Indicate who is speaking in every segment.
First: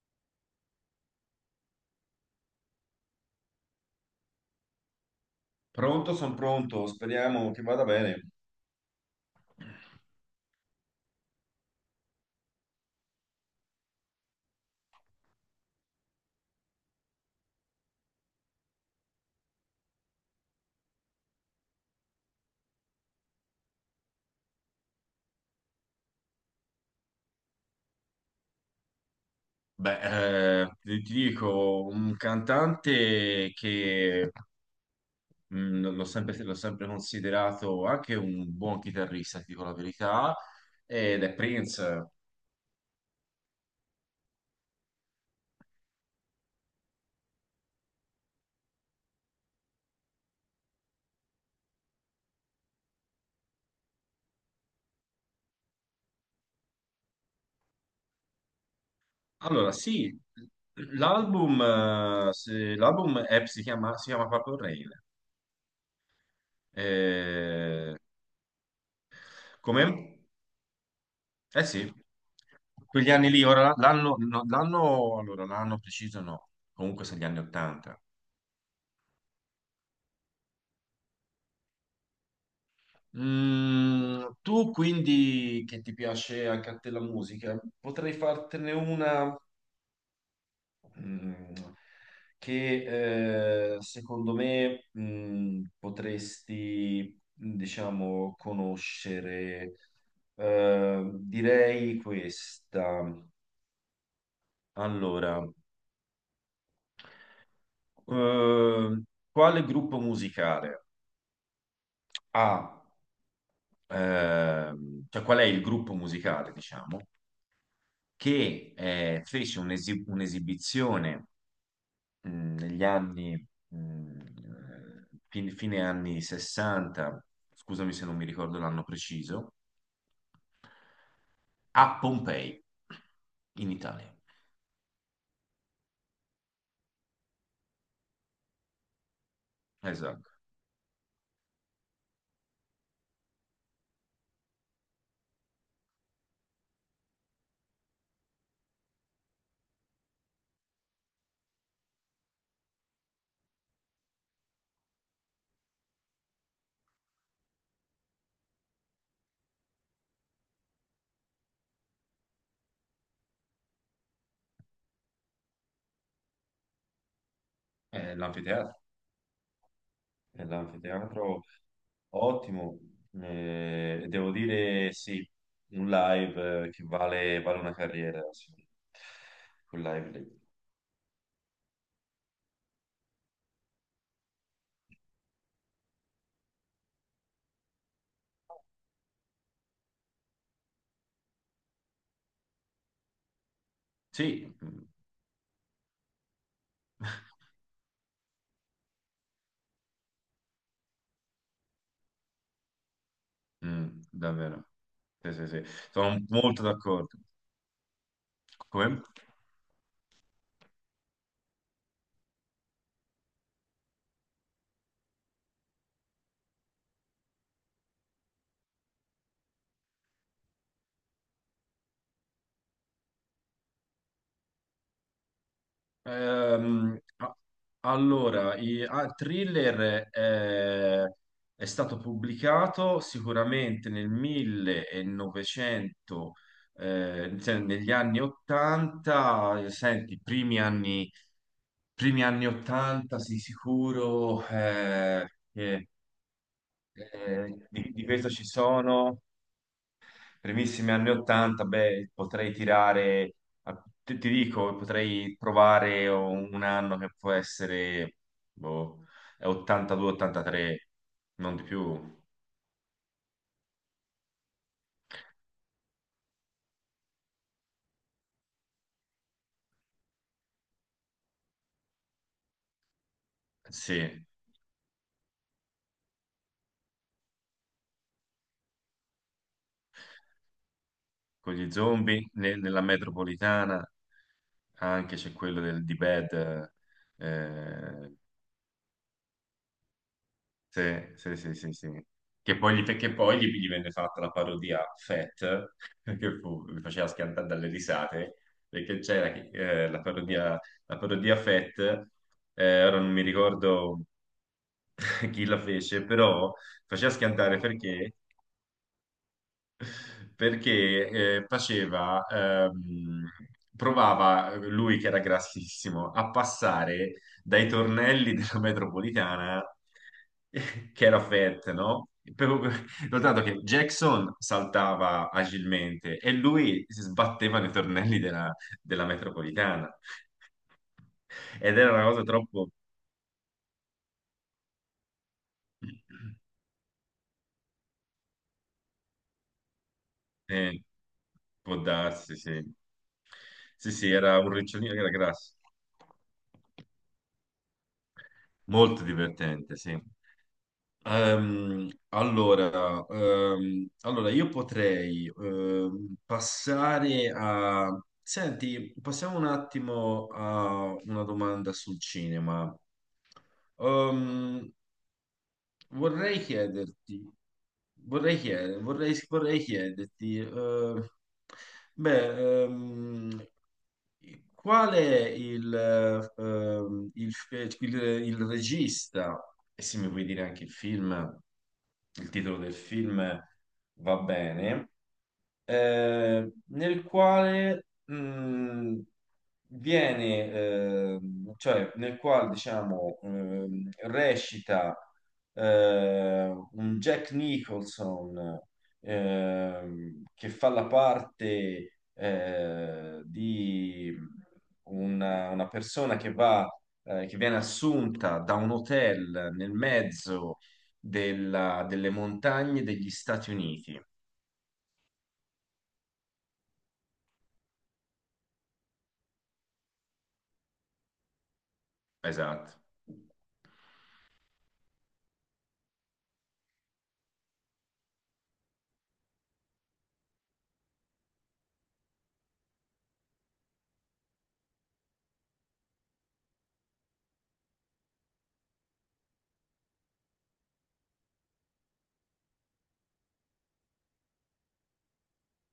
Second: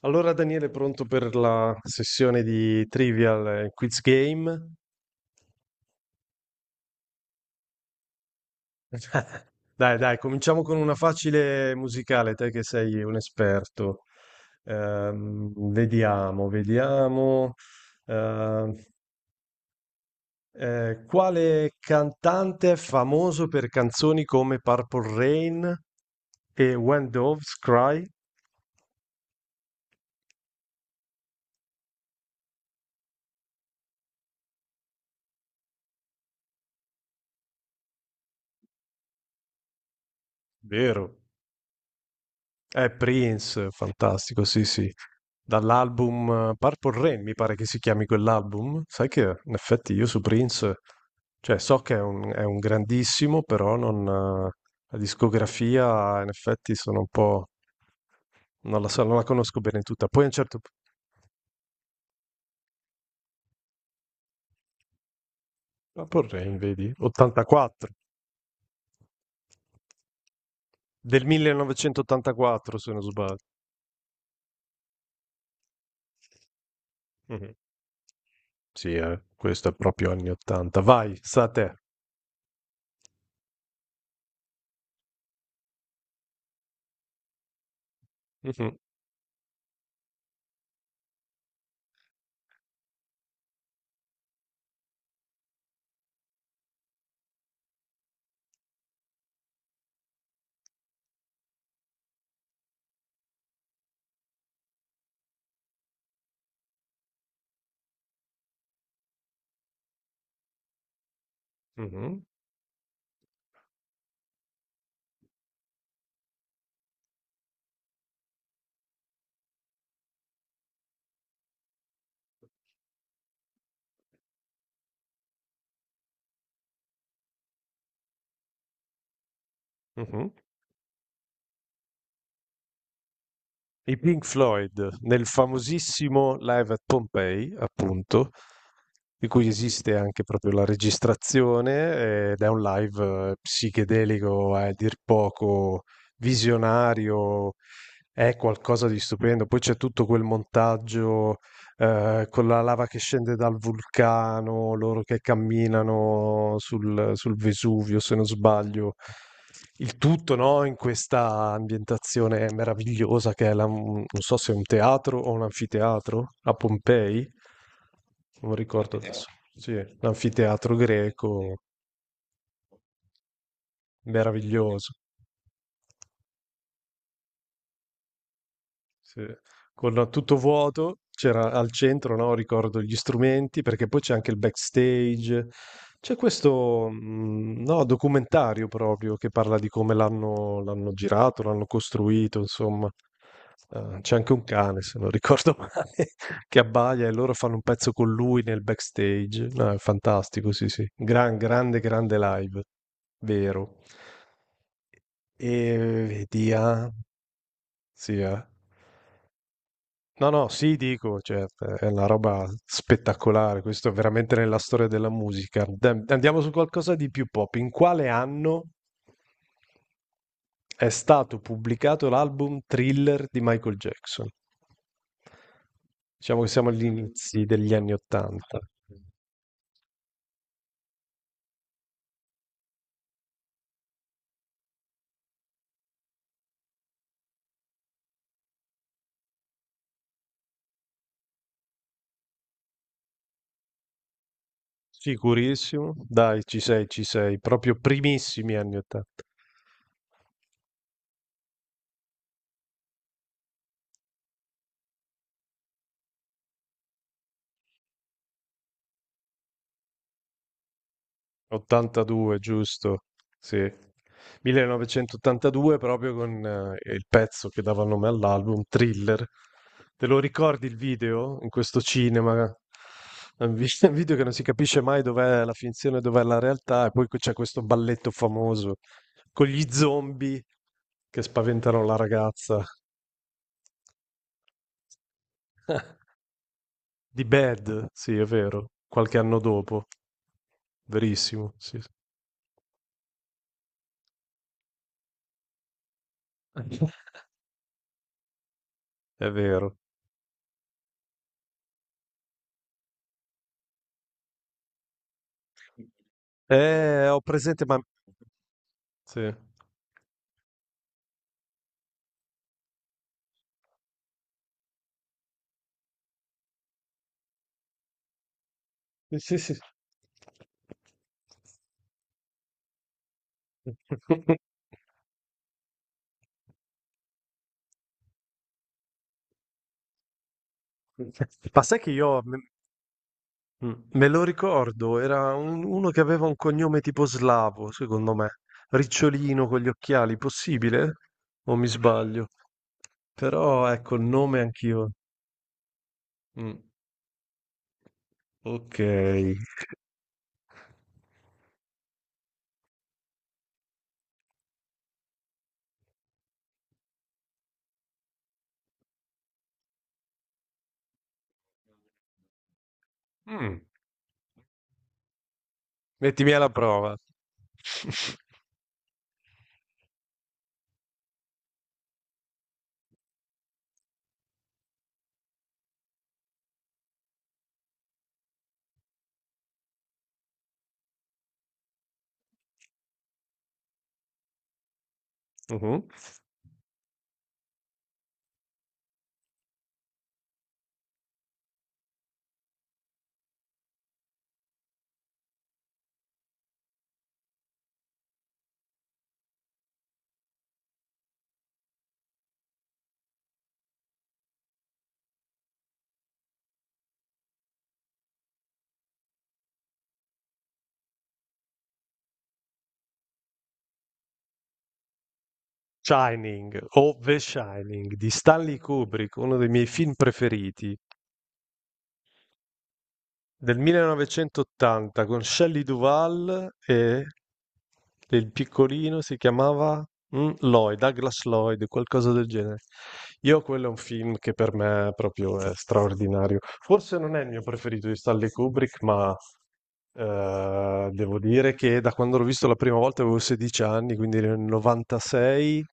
Speaker 1: Allora Daniele, pronto per la sessione di Trivial Quiz Game?
Speaker 2: Pronto, sono pronto, speriamo che vada bene.
Speaker 1: Dai, dai, cominciamo con una facile musicale, te che sei un esperto. Vediamo, vediamo. Ehm, quale cantante è famoso per canzoni come Purple Rain e When Doves Cry?
Speaker 2: Beh, ti dico, un cantante che l'ho sempre considerato anche un buon chitarrista, ti dico la verità,
Speaker 1: Vero.
Speaker 2: ed è Prince.
Speaker 1: È Prince, fantastico, sì, sì. Dall'album Purple Rain, mi pare che si chiami quell'album. Sai che in effetti io su Prince, cioè so che è un grandissimo, però non, la discografia in effetti sono un po', non la so, non la conosco
Speaker 2: Allora,
Speaker 1: bene tutta.
Speaker 2: sì,
Speaker 1: Poi a un certo punto,
Speaker 2: l'album si chiama Purple Rain.
Speaker 1: Purple Rain, vedi, 84,
Speaker 2: Eh, come?
Speaker 1: del
Speaker 2: Eh sì,
Speaker 1: 1984 se non
Speaker 2: quegli anni
Speaker 1: sbaglio.
Speaker 2: lì, ora l'anno, no, l'anno, allora, l'anno preciso no, comunque sono gli anni
Speaker 1: Mhm.
Speaker 2: 80.
Speaker 1: Sì, questo è proprio anni 80. Vai, sta a te.
Speaker 2: Mm, tu quindi che ti piace anche a te la musica, potrei fartene
Speaker 1: Mhm,
Speaker 2: una mm, che secondo me potresti, diciamo, conoscere. Direi questa. Allora, eh, quale gruppo musicale
Speaker 1: mhm,
Speaker 2: ha, cioè qual è il gruppo musicale, diciamo? Che fece un'esibizione mh, negli anni, fine anni 60, scusami se non mi ricordo l'anno preciso,
Speaker 1: mhm.
Speaker 2: a Pompei, in
Speaker 1: I
Speaker 2: Italia.
Speaker 1: Pink Floyd nel famosissimo Live at Pompei, appunto, di cui esiste anche
Speaker 2: Esatto,
Speaker 1: proprio la registrazione, ed è un live psichedelico a dir poco visionario, è qualcosa di stupendo. Poi c'è tutto quel montaggio con la lava che scende dal vulcano, loro che camminano sul Vesuvio, se non sbaglio. Il tutto, no, in questa ambientazione meravigliosa che è non so se è un teatro o un anfiteatro a Pompei,
Speaker 2: è
Speaker 1: non
Speaker 2: l'anfiteatro,
Speaker 1: ricordo adesso. Sì,
Speaker 2: è
Speaker 1: l'anfiteatro
Speaker 2: l'anfiteatro
Speaker 1: greco,
Speaker 2: ottimo, devo
Speaker 1: meraviglioso.
Speaker 2: dire sì, un live che vale, vale una carriera, sì.
Speaker 1: Sì,
Speaker 2: Quel
Speaker 1: con
Speaker 2: live
Speaker 1: tutto
Speaker 2: lì.
Speaker 1: vuoto, c'era al centro, no, ricordo gli strumenti, perché poi c'è anche il backstage. C'è questo, no, documentario proprio che parla di come l'hanno girato, l'hanno costruito, insomma. C'è anche un
Speaker 2: Sì.
Speaker 1: cane, se non ricordo male, che abbaia e loro fanno un pezzo con lui nel backstage. No, è fantastico, sì, sì. Grande, grande live, vero.
Speaker 2: Mm, davvero. Sì, sì,
Speaker 1: E
Speaker 2: sì. Sono
Speaker 1: vedi,
Speaker 2: molto
Speaker 1: ah,
Speaker 2: d'accordo.
Speaker 1: sì, eh.
Speaker 2: Come?
Speaker 1: No, no, sì, dico, cioè, è una roba spettacolare, questo è veramente nella storia della musica. Dai, andiamo su qualcosa di più pop. In quale anno è stato pubblicato l'album Thriller di Michael Jackson? Diciamo che siamo agli
Speaker 2: Ehm, a-
Speaker 1: inizi degli anni
Speaker 2: allora,
Speaker 1: Ottanta.
Speaker 2: Thriller è stato pubblicato sicuramente nel 1900, cioè negli anni 80, senti, primi anni 80 sì, sicuro, che,
Speaker 1: Sicurissimo? Dai, ci sei, proprio
Speaker 2: di questo ci
Speaker 1: primissimi anni
Speaker 2: sono
Speaker 1: Ottanta.
Speaker 2: primissimi anni 80, beh, potrei tirare, ti, ti dico, potrei provare un anno che può essere, boh, 82-83, non di più,
Speaker 1: 82, giusto? Sì. 1982 proprio con il pezzo che dava nome all'album, Thriller. Te lo ricordi il video in questo cinema? Un video che
Speaker 2: sì,
Speaker 1: non si capisce mai dov'è la finzione e dov'è la realtà, e poi c'è questo balletto famoso con gli zombie che
Speaker 2: con gli
Speaker 1: spaventano la
Speaker 2: zombie
Speaker 1: ragazza
Speaker 2: nella metropolitana, anche c'è quello del, di Bad.
Speaker 1: di Bad, sì, è vero, qualche anno dopo,
Speaker 2: Sì, sì,
Speaker 1: verissimo,
Speaker 2: sì, sì,
Speaker 1: sì,
Speaker 2: sì. Che poi gli venne fatta la parodia Fat, che fu, mi
Speaker 1: sì.
Speaker 2: faceva schiantare dalle risate, perché
Speaker 1: È vero.
Speaker 2: la parodia Fat, ora non mi ricordo chi la fece, però faceva
Speaker 1: Ho
Speaker 2: schiantare
Speaker 1: presente, ma
Speaker 2: perché
Speaker 1: sì.
Speaker 2: perché eh, faceva, provava lui che era grassissimo a passare dai tornelli della
Speaker 1: Sì, sì, sì.
Speaker 2: metropolitana, che era fette, no? Per- Notato che Jackson saltava agilmente e lui si sbatteva nei tornelli della, della metropolitana
Speaker 1: Ma
Speaker 2: ed
Speaker 1: sai che
Speaker 2: era una
Speaker 1: io
Speaker 2: cosa
Speaker 1: me...
Speaker 2: troppo...
Speaker 1: Mm, me lo ricordo, era uno che aveva un cognome tipo slavo, secondo me. Ricciolino con gli occhiali,
Speaker 2: Eh,
Speaker 1: possibile? O mi
Speaker 2: può
Speaker 1: sbaglio?
Speaker 2: darsi, sì.
Speaker 1: Però
Speaker 2: Sì,
Speaker 1: ecco, il
Speaker 2: sì, era
Speaker 1: nome
Speaker 2: un
Speaker 1: anch'io.
Speaker 2: ricciolino che era grasso.
Speaker 1: Mm, ok.
Speaker 2: Molto divertente, sì. Allora, io potrei passare a... Senti, passiamo un attimo a una domanda sul cinema.
Speaker 1: Mm,
Speaker 2: Ehm,
Speaker 1: mettimi
Speaker 2: Vorrei
Speaker 1: alla prova.
Speaker 2: chiederti, vorrei chiederti, beh, qual è il, ehm, il, il regista, e se mi puoi dire anche il film, il titolo del film va bene,
Speaker 1: Mh-mh.
Speaker 2: nel quale viene, cioè nel quale diciamo recita un Jack Nicholson, che fa la parte di una persona che va, che viene assunta da un hotel nel mezzo delle montagne degli Stati Uniti.
Speaker 1: Shining o The Shining di Stanley Kubrick, uno dei miei film preferiti,
Speaker 2: Esatto.
Speaker 1: del 1980 con Shelley Duvall e il piccolino si chiamava, Lloyd, Douglas Lloyd, qualcosa del genere. Io quello è un film che per me proprio è straordinario. Forse non è il mio preferito di Stanley Kubrick, ma, devo dire che da quando l'ho visto la prima volta avevo 16 anni, quindi nel 96.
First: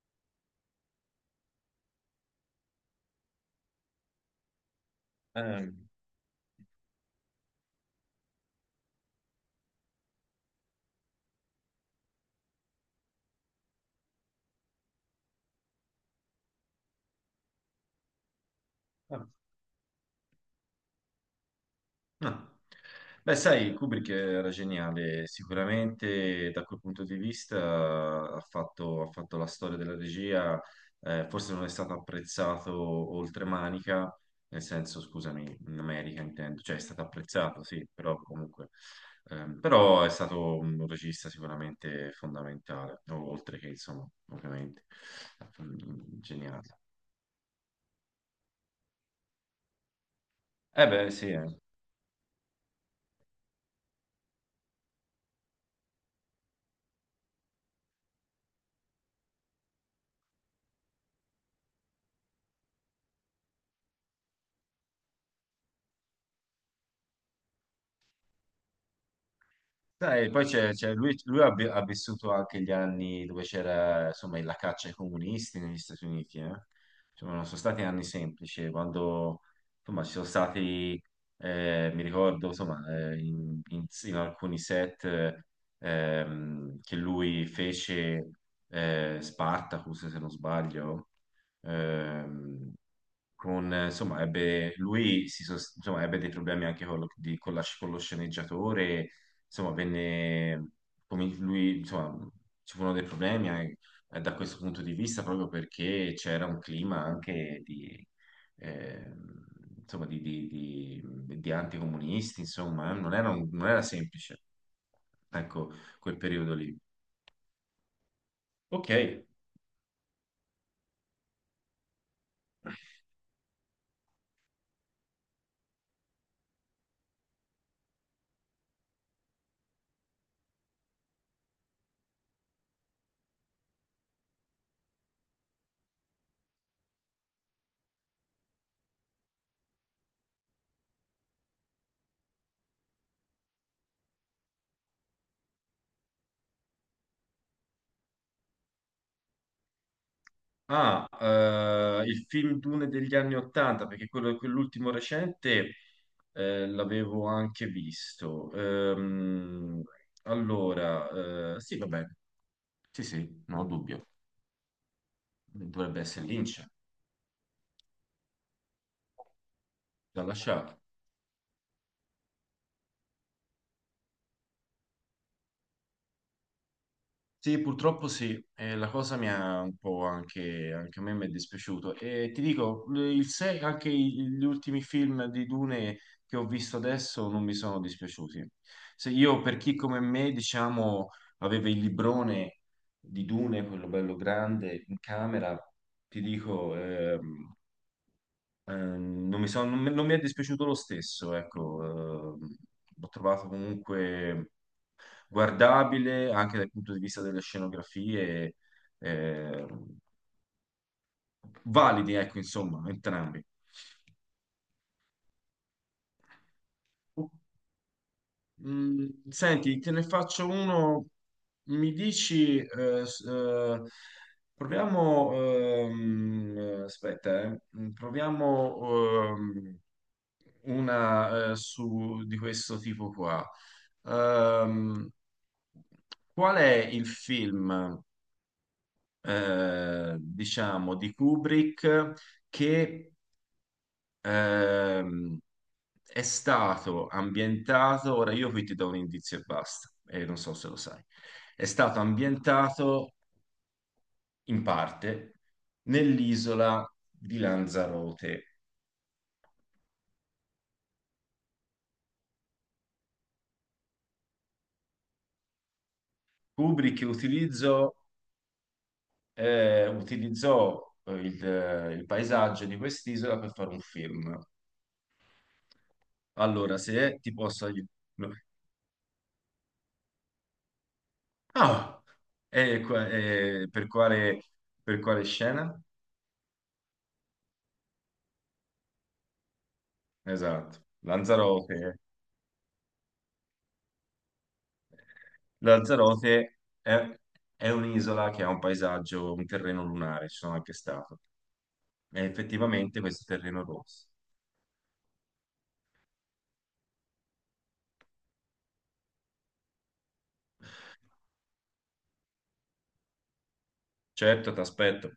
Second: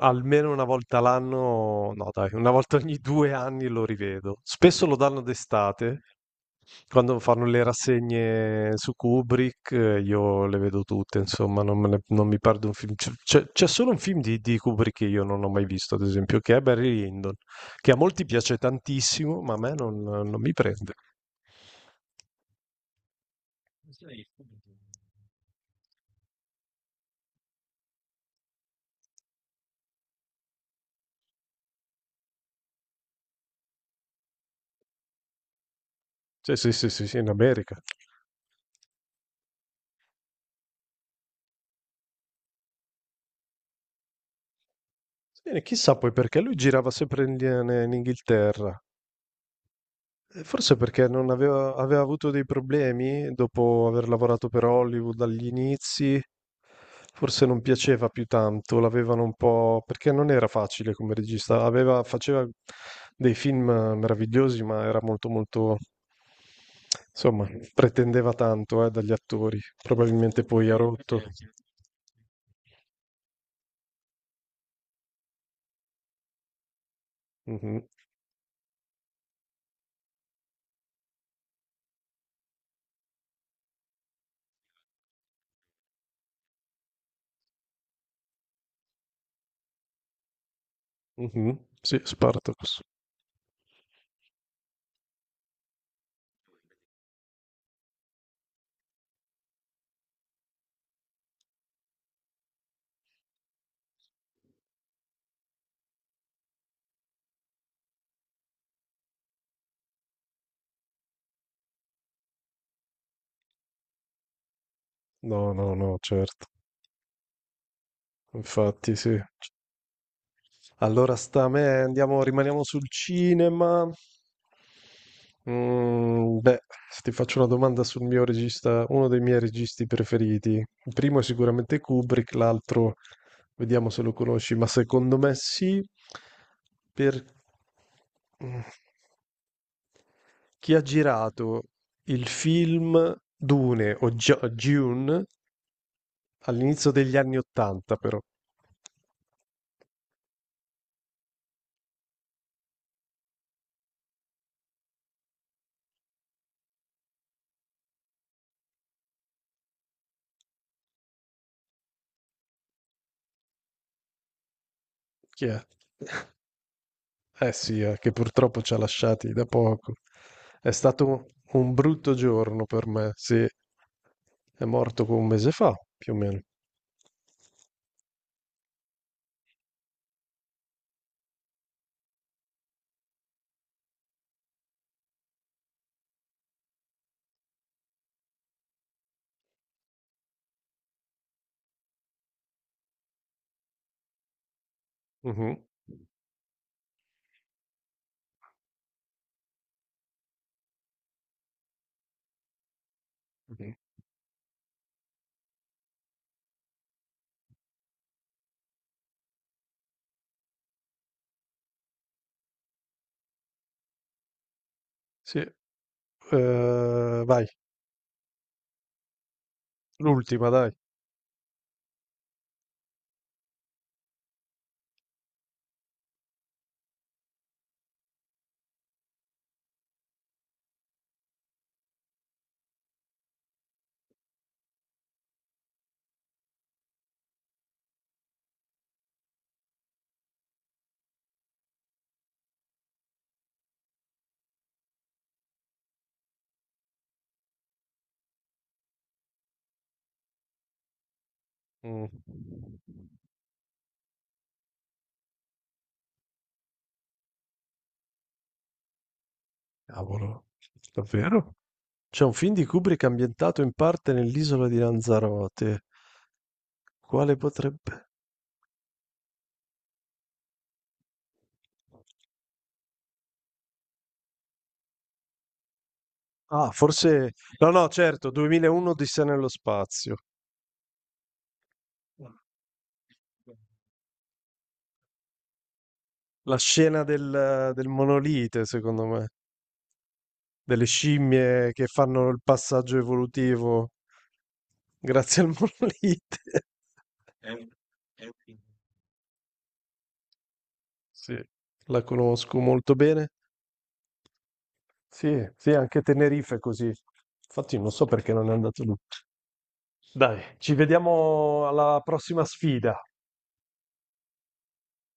Speaker 1: Almeno una volta l'anno, no dai, una volta ogni due anni lo rivedo. Spesso lo danno
Speaker 2: Eh,
Speaker 1: d'estate, quando fanno le rassegne su Kubrick, io le vedo tutte, insomma, non, me ne- non mi perdo un film. C'è solo un film di Kubrick che io non ho mai visto, ad esempio, che è Barry Lyndon, che a molti piace
Speaker 2: ah,
Speaker 1: tantissimo, ma a me non mi prende.
Speaker 2: ah. Beh, sai, Kubrick era geniale, sicuramente da quel punto di vista ha fatto la storia della regia, forse non è stato apprezzato oltre manica, nel senso, scusami, in America
Speaker 1: Sì,
Speaker 2: intendo,
Speaker 1: sì,
Speaker 2: cioè è
Speaker 1: sì,
Speaker 2: stato
Speaker 1: sì, sì, in
Speaker 2: apprezzato,
Speaker 1: America.
Speaker 2: sì, però comunque, però è stato un regista sicuramente fondamentale, oltre che, insomma, ovviamente,
Speaker 1: Sì, chissà poi
Speaker 2: mm,
Speaker 1: perché lui
Speaker 2: geniale.
Speaker 1: girava sempre in Inghilterra. Forse
Speaker 2: Eh
Speaker 1: perché
Speaker 2: beh, sì,
Speaker 1: non
Speaker 2: eh.
Speaker 1: aveva, aveva avuto dei problemi dopo aver lavorato per Hollywood dagli inizi, forse non piaceva più tanto, l'avevano un po'. Perché non era facile come regista, aveva, faceva dei film meravigliosi, ma era molto... insomma, pretendeva tanto, dagli attori,
Speaker 2: Sai,
Speaker 1: probabilmente
Speaker 2: poi
Speaker 1: poi ha
Speaker 2: lui,
Speaker 1: rotto.
Speaker 2: lui ha, ha vissuto anche gli anni dove c'era insomma la caccia ai comunisti negli Stati Uniti, eh. Insomma, non sono
Speaker 1: Mhm,
Speaker 2: stati anni semplici, quando insomma ci sono stati, mi ricordo insomma, in alcuni set che lui fece Spartacus, se non sbaglio,
Speaker 1: mhm, sì,
Speaker 2: ehm,
Speaker 1: Spartacus.
Speaker 2: con, insomma, ebbe, insomma, ebbe dei problemi anche con lo, con lo sceneggiatore insomma, venne, come lui, insomma, ci furono dei problemi da questo punto di vista proprio perché c'era un clima anche di, ehm, insomma, di anticomunisti, insomma, non era semplice,
Speaker 1: No,
Speaker 2: ecco,
Speaker 1: no, no,
Speaker 2: quel
Speaker 1: certo,
Speaker 2: periodo lì. Ok.
Speaker 1: infatti sì. Allora sta a me, andiamo, rimaniamo sul cinema. Mm, beh, ti faccio una domanda sul mio regista, uno dei miei registi preferiti. Il primo è sicuramente Kubrick, l'altro vediamo se lo conosci, ma secondo me sì, per mm, chi ha girato il film Dune all'inizio degli anni Ottanta, però.
Speaker 2: Ah, il film Dune degli anni Ottanta, perché quello, quell'ultimo recente l'avevo anche visto. Allora, sì, vabbè, sì, sì, non ho dubbio.
Speaker 1: Chi è?
Speaker 2: Dovrebbe essere Lynch
Speaker 1: Eh sì, che purtroppo ci ha lasciati da poco.
Speaker 2: da
Speaker 1: È
Speaker 2: lasciare.
Speaker 1: stato un brutto giorno per me, sì. È morto un mese fa, più o meno.
Speaker 2: Sì, purtroppo sì, e la cosa mi ha un po' anche, anche a me mi è dispiaciuto. E ti dico, il se- anche gli ultimi film di Dune che ho visto adesso non mi sono dispiaciuti. Se io, per chi come me, diciamo, aveva il librone di Dune, quello bello grande, in camera,
Speaker 1: Mhm.
Speaker 2: ti dico, eh, non mi è dispiaciuto lo stesso, ecco, l'ho trovato
Speaker 1: Mhm.
Speaker 2: comunque guardabile anche dal punto di vista delle scenografie, eh, validi, ecco, insomma, entrambi.
Speaker 1: Sì, vai,
Speaker 2: Mm, senti, te ne faccio
Speaker 1: l'ultima, dai.
Speaker 2: uno. Mi dici, proviamo, aspetta, mm, proviamo ehm, una su, di questo tipo qua. Ehm, qual è il film, diciamo, di Kubrick che Ehm, è stato ambientato, ora io qui ti do un indizio e basta, e non so se lo sai. È stato
Speaker 1: Mm.
Speaker 2: ambientato in parte nell'isola di Lanzarote.
Speaker 1: Cavolo, davvero? C'è un film di Kubrick ambientato in parte nell'isola di Lanzarote.
Speaker 2: Kubrick
Speaker 1: Quale
Speaker 2: utilizzò,
Speaker 1: potrebbe...
Speaker 2: utilizzò il paesaggio di quest'isola per fare un film.
Speaker 1: Ah,
Speaker 2: Allora, se
Speaker 1: forse...
Speaker 2: ti posso
Speaker 1: No, no, certo,
Speaker 2: aiutare...
Speaker 1: 2001 Odissea nello spazio.
Speaker 2: Ah! E e per quale scena?
Speaker 1: La scena del monolite, secondo me,
Speaker 2: Esatto,
Speaker 1: delle scimmie che
Speaker 2: Lanzarote.
Speaker 1: fanno il passaggio evolutivo grazie al monolite.
Speaker 2: Lanzarote è un'isola che ha un paesaggio, un terreno lunare, ci sono anche stato.
Speaker 1: Sì, la
Speaker 2: È
Speaker 1: conosco molto
Speaker 2: effettivamente questo
Speaker 1: bene.
Speaker 2: terreno rosso.
Speaker 1: Sì, sì, anche Tenerife è così. Infatti non so perché non è andato lì. Dai, ci vediamo alla prossima sfida.
Speaker 2: Certo, ti aspetto.